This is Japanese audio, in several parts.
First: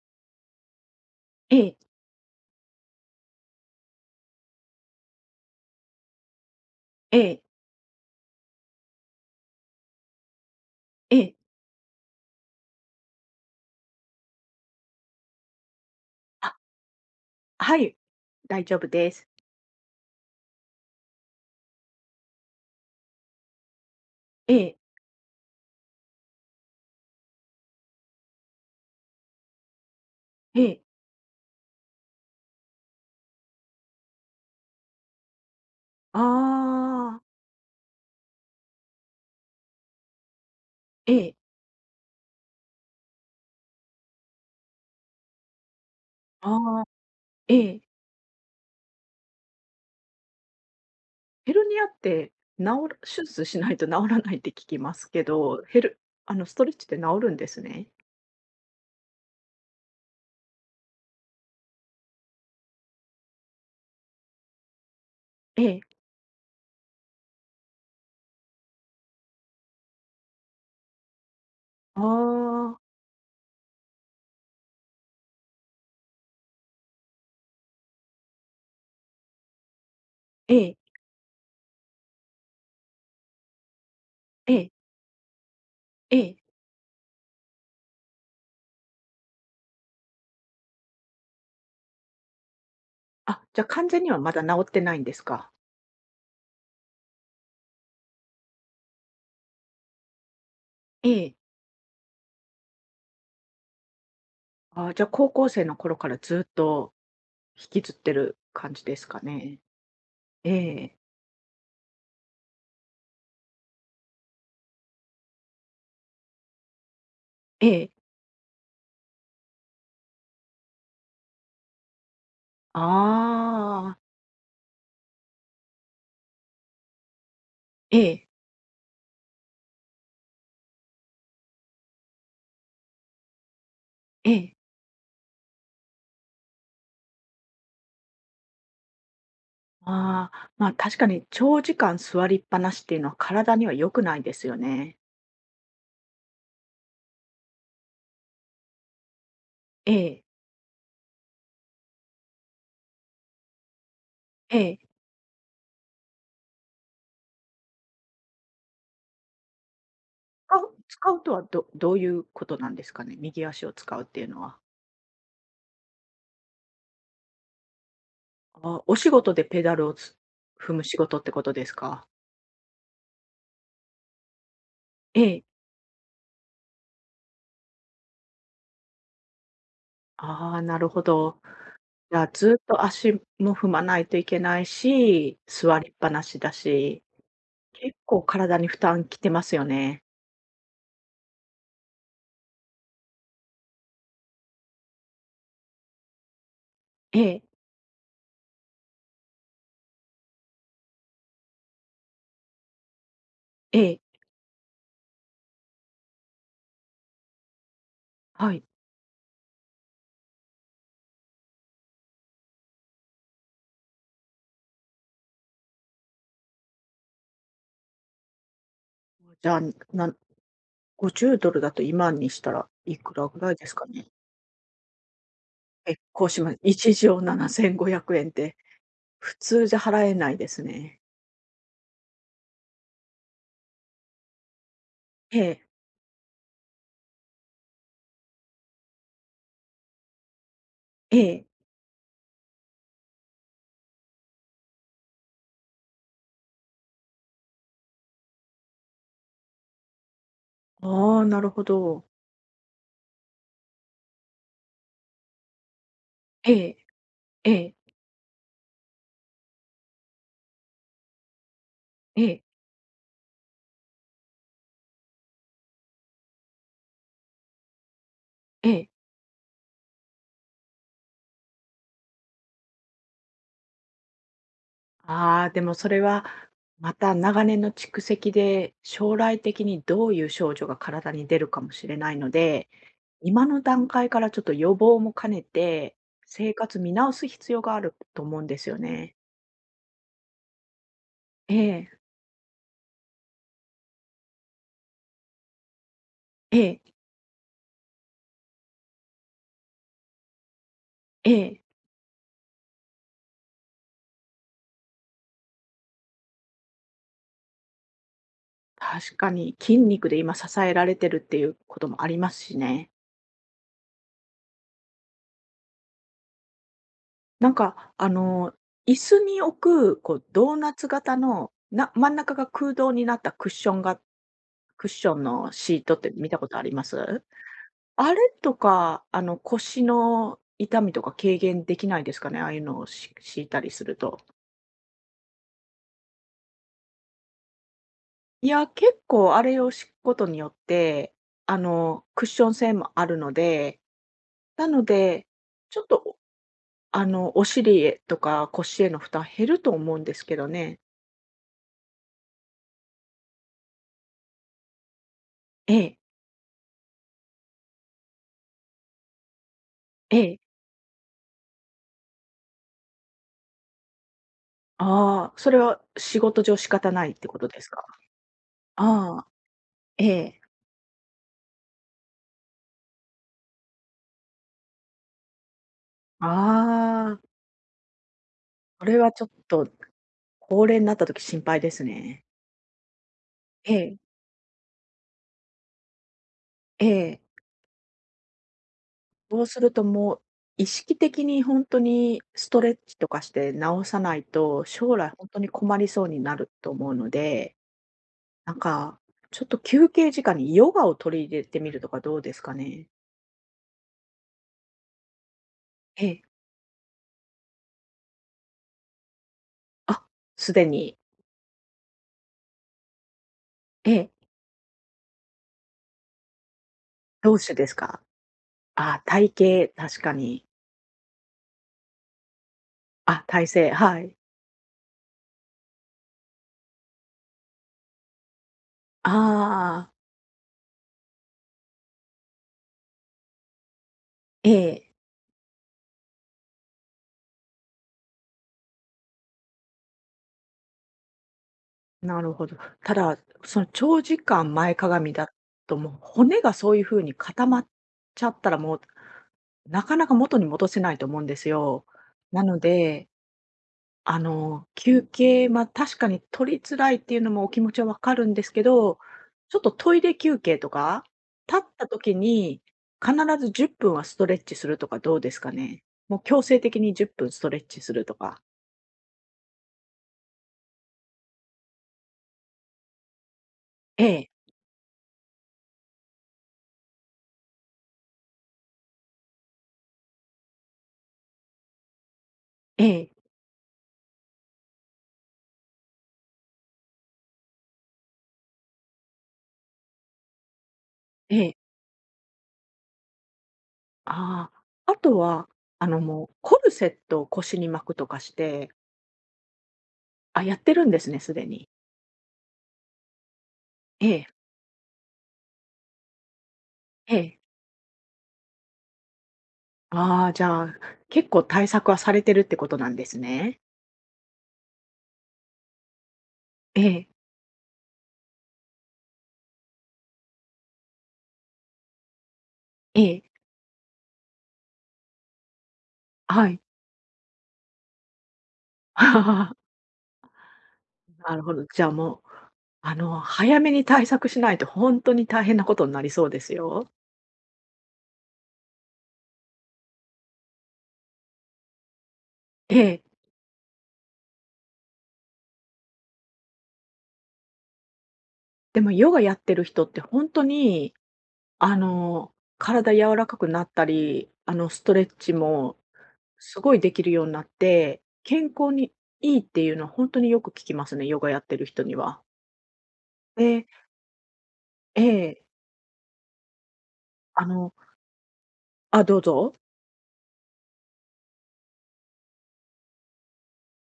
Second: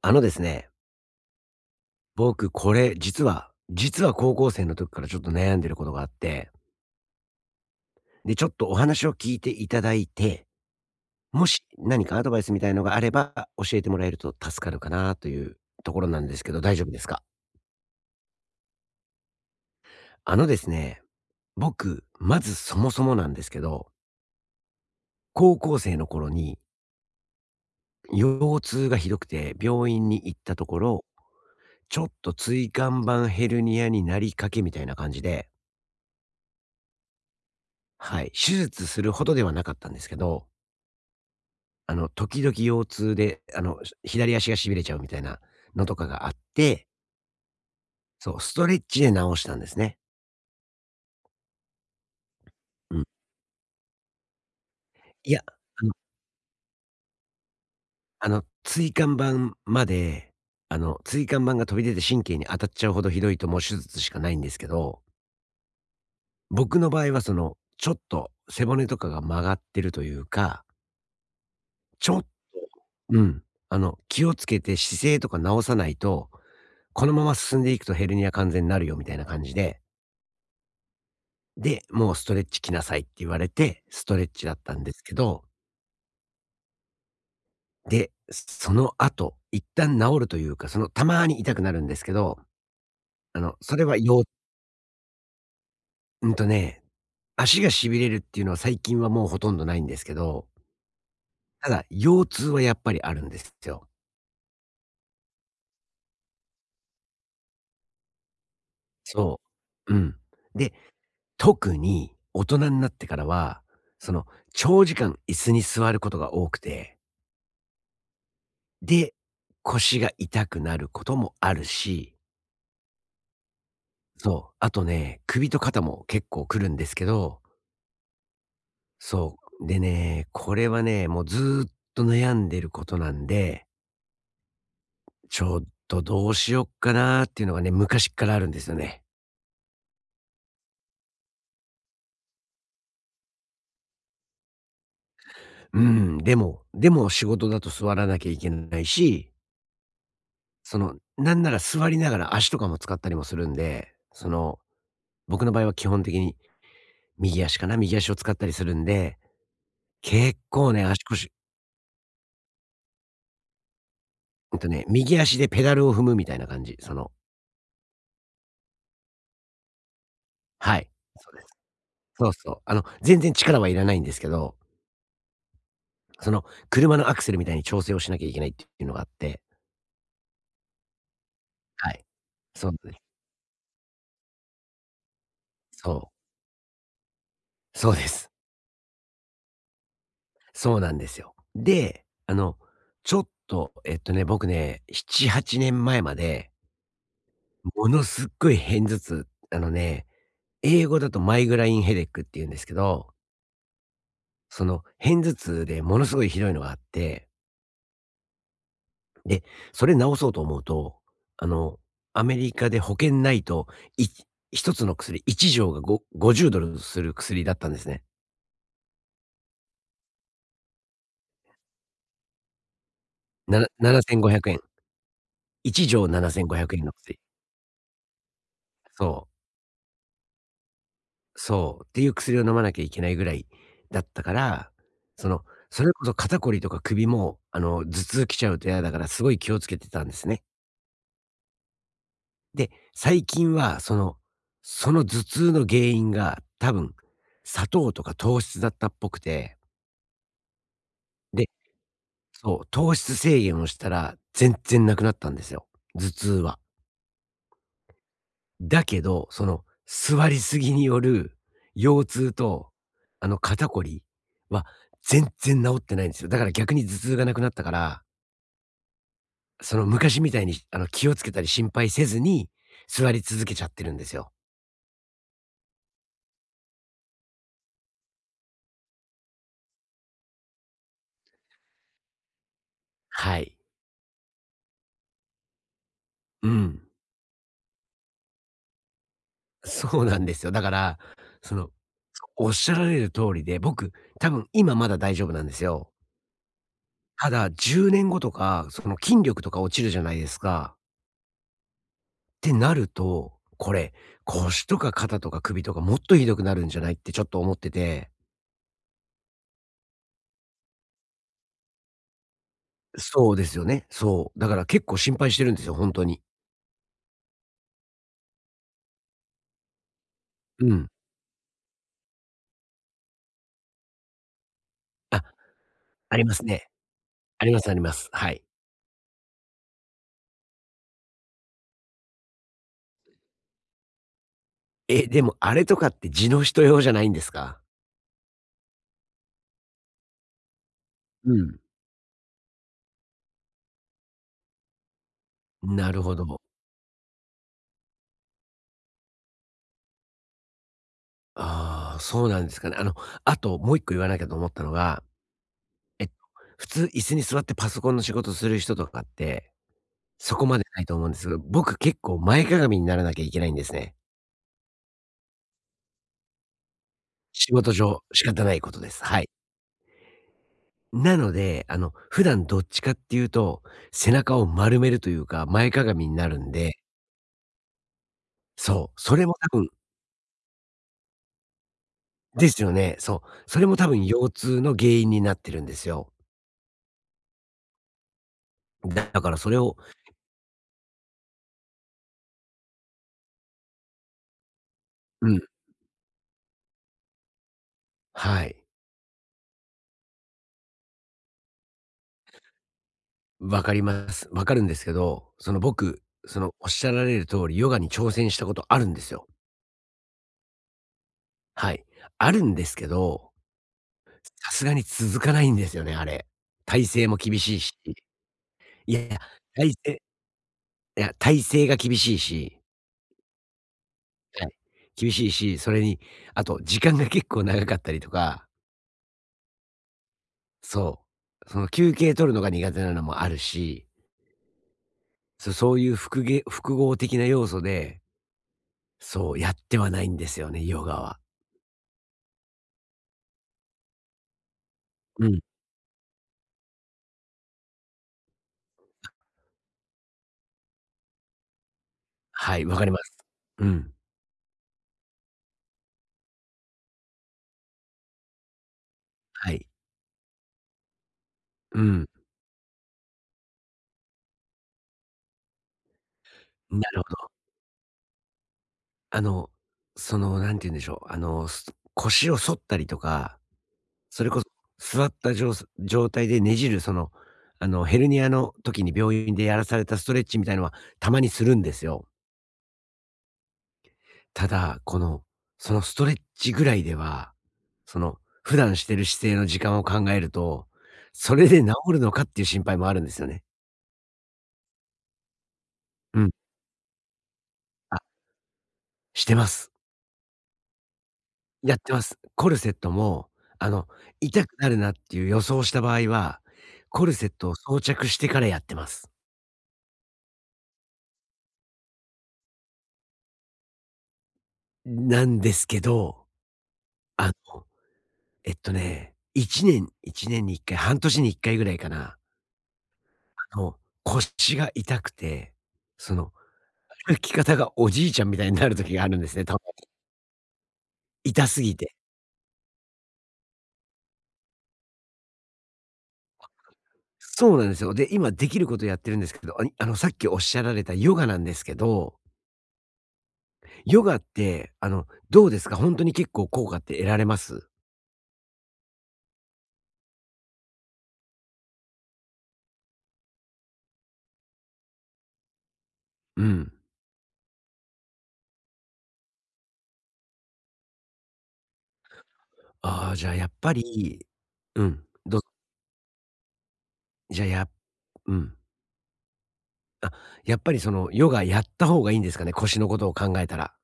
あのですね、ええ、僕これ実は高校生の時からちょっと悩んでることがあって、ええ、で、ちょっとお話を聞いていただいて、ええ。もし何かアドバイスみたいのがあれば教えてもらえると助かるかなというところなんですけあ、ど、大丈夫ですか？はい、大丈夫です。あのですね、僕、まずそもそもなんですけど、ええ、高校生の頃に腰痛がひどくて病院に行ったえとこえ。ろ、ちょっと椎間板ヘルニアになりかけみたいな感じで、ああ、はい、手術するほどではなかったんですけど、ええ、時々腰痛で、左足が痺れちゃうみたいなのとかがあっああ、て、ええ。そう、ストレッチで治したんですね。ヘルニアって治るうん。手術しないと治らないって聞きますけいや、ど、ヘあのルあの、ストレッチで治るんですね。椎間板まで、椎間板が飛び出て神経に当たっちゃうほどひどいと、もう手術しかないんですけど、ええ、僕の場合はその、ちょっと背骨とかが曲がってるというか、あちょっとあ、うん、気をつけて姿勢とか直さないと、このまま進んでいくとヘルニア完全になるよみたいな感じで、ええ、で、もうストレッチ来なさいって言われて、ストレッチだえっえ、たんですけど、ええ。で、その後、一旦治るというか、そのたまに痛くなるんですけど、ああ、の、じゃ、それ完は全にはよまだ治ってないんですか？うんとね、足が痺れるっていうのは最近はもうほとんどないんですけど、ええ。ただ、腰痛はやっぱりあるんですよ。ああ、じゃ、高校生の頃からずっと引きずってる感じですかそね。う。うん。えで、え、特に大人になってからは、その長時間椅子に座ることが多くて、ええ。で、腰が痛くなることもあるし、ああ、そう。あとね、首と肩も結構くるんですけど、ええ、そう。でね、これはね、もうずーっと悩んでることなんで、ええ。ちょっとどうしよっかなーっていうのがね、昔っからあるんですよね。ああ、まあ確かに長時間座りっぱなしっていうのは体には良くないですよね。うん。でも、仕事だと座らなきゃいけないし、ええ、その、なんなら座りながら足とかも使ったりもするんで、そえの、え。僕の場合は基本的に右足かな、右足を使ったりするんで、結使構うね、足使う腰、とはどどういうことなんですかね、右足を使うっていうのは。うんとね、右足でペダルを踏むみたいな感じ。その、あ、お仕事でペダルを踏はむい。仕事ってそうこです、とですか？そうそう。全然力はいらないんですけど、ええ。その、車のアクセルみたいに調整をしなきゃいけないっていうのがあって。ああ、なるほど。はい。じゃあずっそうとなんです。足も踏まないといけないし、座りそっぱう。なしだし、そ結うで構す。体に負担きてますよね。そうなんですよ。で、ちょっと、僕ね、7、8年前まで、ええ、ものすっごい片頭痛、あのね、英語だとマイグラインヘデックって言うんですけど、ええ、その片頭痛でものすごいひどいのがあって、はい。で、それ治そうと思うと、あの、アメリカで保険ないと、い一つの薬、1錠が$50 する薬だったんですね。じゃあ、な $50 だと今にしたらいくらぐらいですかね？7,500円。1結錠構しま7,500す。円1の薬。錠7,500円ってそ普う、通じゃ払えないですね。そう、っていう薬を飲まなきゃいけないぐらいだったから、そえの、え、それこそ肩こりとか首も、頭痛きちゃうと嫌だからすごい気をつけてたんですね。ええ。で、最近はその頭痛の原因が多分、砂糖とか糖質だったっぽくて、ああ、なるで、ほど。そう、糖質制限をしたら全然なくなったんですよ、頭痛えは。え、ええ、だけど、その座りすぎによる腰え痛え、と、肩こりは全然治ってないんですよ。だから逆に頭痛がなくなったから、ええ。その昔みたいに、気をつけたり心配せずに座り続けちゃってるんですよ。ああ、でもそれは、また長年の蓄積で、将来的にどういう症状が体に出るかもしれないので、は今い。の段階からちょっと予防も兼ねて、う生活ん。見直す必要があると思うんですよね。そうなんですよ。だから、そえの、え、おっしゃられる通りで、僕、多分今まだ大丈夫なんですよ。ええ、ただ、10年後とか、その筋力とか落ちるじゃないですか。ええ。ってなると、これ、腰とか肩とか首とかもっとひどくなるんじゃないってちょっと思ってて。確かに、筋肉で今支えられてるっていうこともありますしね。そうですよね。そう。だから結構心配してるんですよ、ほんとに。なんか、あの、椅子に置く、ドーうナツん。型の、真ん中が空洞になったクッションが、クッショあ、ンのシートってあり見またすことあね。りますありますあります。あはれい。とか、あの、腰の痛みとか軽減できないですかね、ああいうのを敷いたりすると。え、でもあれとかって地の人用じゃないんですか？いや、結構あれを敷くことによって、うあん。の、クッション性もあるので、なので、ちょっなるほとど。あの、お尻へとか腰への負担減ると思うんですけどね。ああ、そうなんですかね。あともう一個言わなきゃと思ったのが、ええ、えっと、普通椅子に座ってパソコンの仕事する人とかってえそこえ。までないと思うんですが、僕結構前かがみにならなきゃいけないんですね。ああ、それは仕事上仕方ないってこと仕です事か？上、仕方ないことです。あはあ、い。ええ。なので、普段どっちかっていうと、背中を丸めるというか、前かがみになるんで、ああ、そそれう、はそちょれっも多と、分高齢になった時心配ですね。ですよね。そう、それえも多え、分腰痛の原因になってるんですよ。ええ。だからそうそすれるを、ともう、意識的にほんとにストレッチとかして治さないと、将来ほんうとん、に困りそうになると思うので、はなんい、か、ちょっと休憩時間にヨガを取り入れてみるとかどうですかね？わかります。わかるんですけど、その僕、ええ。そのおっしゃられる通り、ヨガに挑戦したことあるんですよ。あ、すでに。はい。あるんですけど、ええ、さすがに続かないんですよね、あれ。体勢も同厳種しいでし。すか？いやあ、いや、体体型、勢確かいに。や、体勢が厳しいし、あ、体勢、はい。はい。厳しいし、それに、あと時間が結構長かったりとか、ああ、そう、その休憩取るのが苦手なのもあるし、ええ、そういう複合的な要素で、そう、やってはないんですよね、ヨガは。なるほど。ただ、その長時間前かがみうだん。と、もう骨がそういう風に固まっちゃったら、もうなかなか元に戻せないと思うんですよ。なはのい、わかりまです。うん。あの、休憩、まあ確かに取りづらいっていうのもお気持ちはわかるんですけど、はちょっい。とトイレ休憩とか、立っうたん。時に必ず10分はストレッチするとかどうですかね？もう強制的なにるほ10分スど。トレッチするとか。あの、その、なんて言うんでしょう、腰を反ったりとか、えそえ、れこそ、座った状態でねじる、その、ヘルニアの時に病院でやらされたストレッチみたいのは、たまにするんですよ。ええ、ただ、この、そのストレッチぐらいでは、その、普段してる姿勢の時間を考えると、えそれえ。で治るのかっていう心配もあるんですよね。ああ、あとは、あの、うもん。うコルセットを腰に巻くあ、とかして、してます。あ、やってるんですね、すでに。やってます。コルセットも、あの、ええ、痛くなるなっていう予想した場合は、コルえセッえ。トを装着してからやってます。ああ、じゃあ、結構対策はされてるってことなんですね。なんですけど、ええ、あの1年に1回、半年に1回ぐらいかな。ええ、あの、腰が痛くて、その、はい。歩き方がおじいちゃんみたいになる時があるんですね、多分。なる痛ほすど。ぎじゃあて。もう、あの、早めに対策しないと本当に大変なことになりそうですよ。そうなんですよ。で、今できることやってるんですけど、さっきおっしゃられたヨガなんですけど、ええ。ヨガって、どうですか？ほんとに結構効果って得られます？でもヨガやってる人って本当に、あの、体柔らかくなったり、あの、ストレッチもうすん。ごいできるようになって、健康にいいっていうのは本当によく聞きますね、ヨガやってる人には。ああ、じゃあやっでぱり、うえん、え、じゃああ、のうん。あ、どうぞ。あ、やっぱりその、ヨガやった方がいいんですかね、腰のことを考えたら。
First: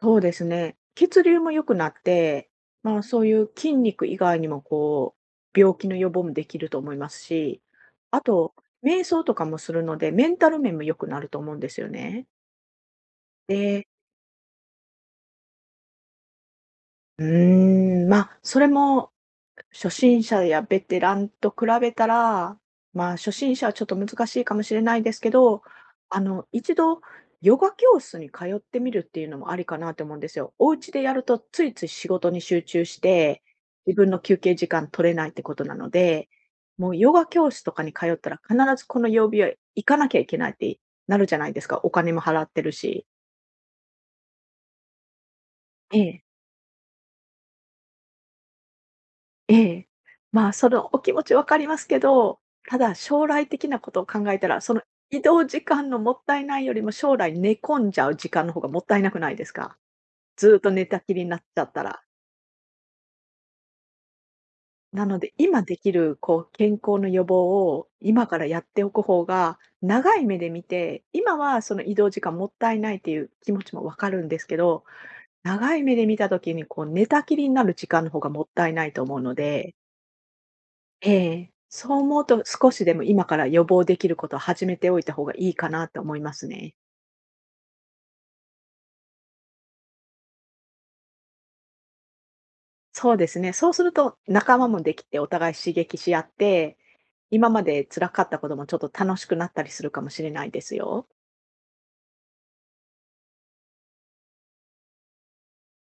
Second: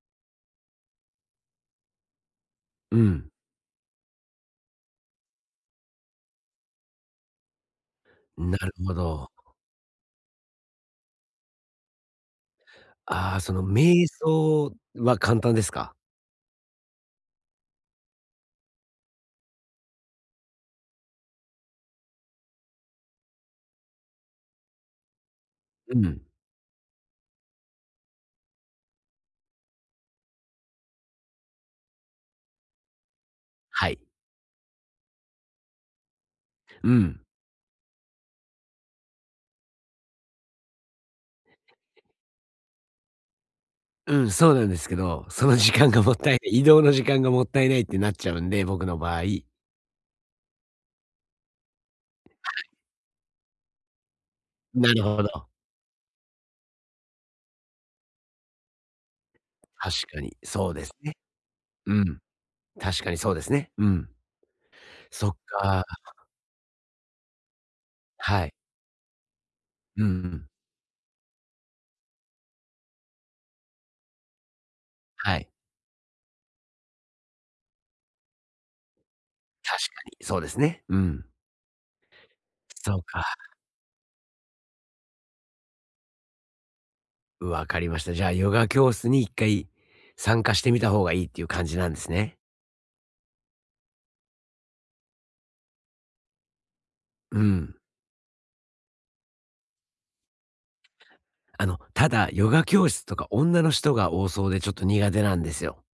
そうですね。血流も良くなって、うまあ、そうん。いう筋肉以外にも、こう、病気の予防もできると思いますし、あと、なるほ瞑想ど。とかもするので、メンタル面も良くなると思うんですよね。ああ、そので、瞑想は簡単ですか？うーん、まあ、それも初心者やベテランと比べたら、まあ、初心者はちょっと難しいかもしれないですけど、うん。あの、一度ヨガ教室に通ってみるっていうのもありかなと思うんですよ。お家でやるとついつい仕事に集中して、は自い。分の休憩時間取れないってことなので、うもうヨん。ガ教室とかに通ったら必ずこの曜日は行かなきゃいけないってなるじゃないですか。お金も払ってるし。うん、そうなんですけど、その時間えがもっえ。たいない、移動の時間がもったいないってなっちゃうんで、僕の場合。ええ。まあ、そのお気持ちわかりますけど、ただ将来的なことを考えたら、そのなる移ほ動ど。時間のもったいないよりも、将来寝込んじゃう時間の方がもったいなくないですか？確かにずっそとうで寝すたきね。りになっちゃったうら。ん。確かにそうですね。うん。なのそで、っ今でか。きるこう健康の予防を今かはらい。やっておく方が、うんう長い目ん。で見て、今はその移動時間もったいないっていう気持ちもわかるんですけど、はい。長い目で見た時にこう寝たきりになる時間の方がもったいないと思うので、確かにそうですね。うえん。え、そう思うと少しでそもう今か、から予防できることを始めておいた方がいいかなと思いますね。わかりました。じゃあヨガ教室に一回参加してみた方がいいっていう感じなんですね。そうですね。そうすると仲間もできてお互い刺激し合って、う今まん。で辛かったこともちょっと楽しくなったりするかもしれないですよ。ただ、ヨガ教室とか女の人が多そうでちょっと苦手なんですよ。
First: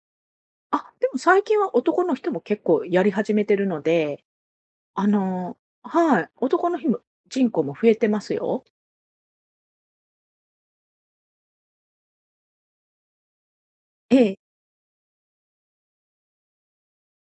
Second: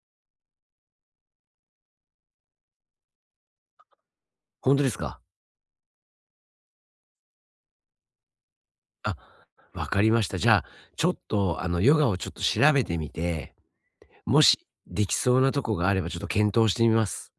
あ、でも最近は男の人も結構やり始めてるので、本当ですあか？のはい、男の人口も増えてますよ。あ、わかりました。じゃあ、ちょっと、ヨガをちょっと調べてみて、ええ、もしできそうなとこがあればちょっと検討してみます。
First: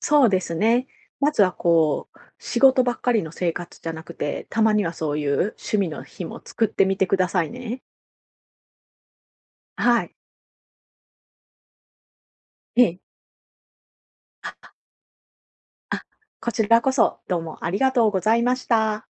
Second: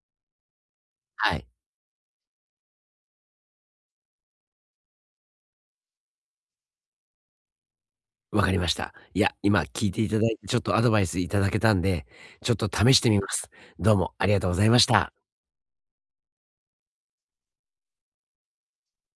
そうですね。まはずい。はこう、仕事ばっかりの生活じゃなくて、たまにはそういう趣味の日も作ってみてくださいね。わかりました。いや、今聞いはていい。ただいてちょっとアドバイスいただけたんで、ちょっとえ試え。してみます。どうもありがとうございあ、ました。あ、こちらこそ、どうもありがとうございました。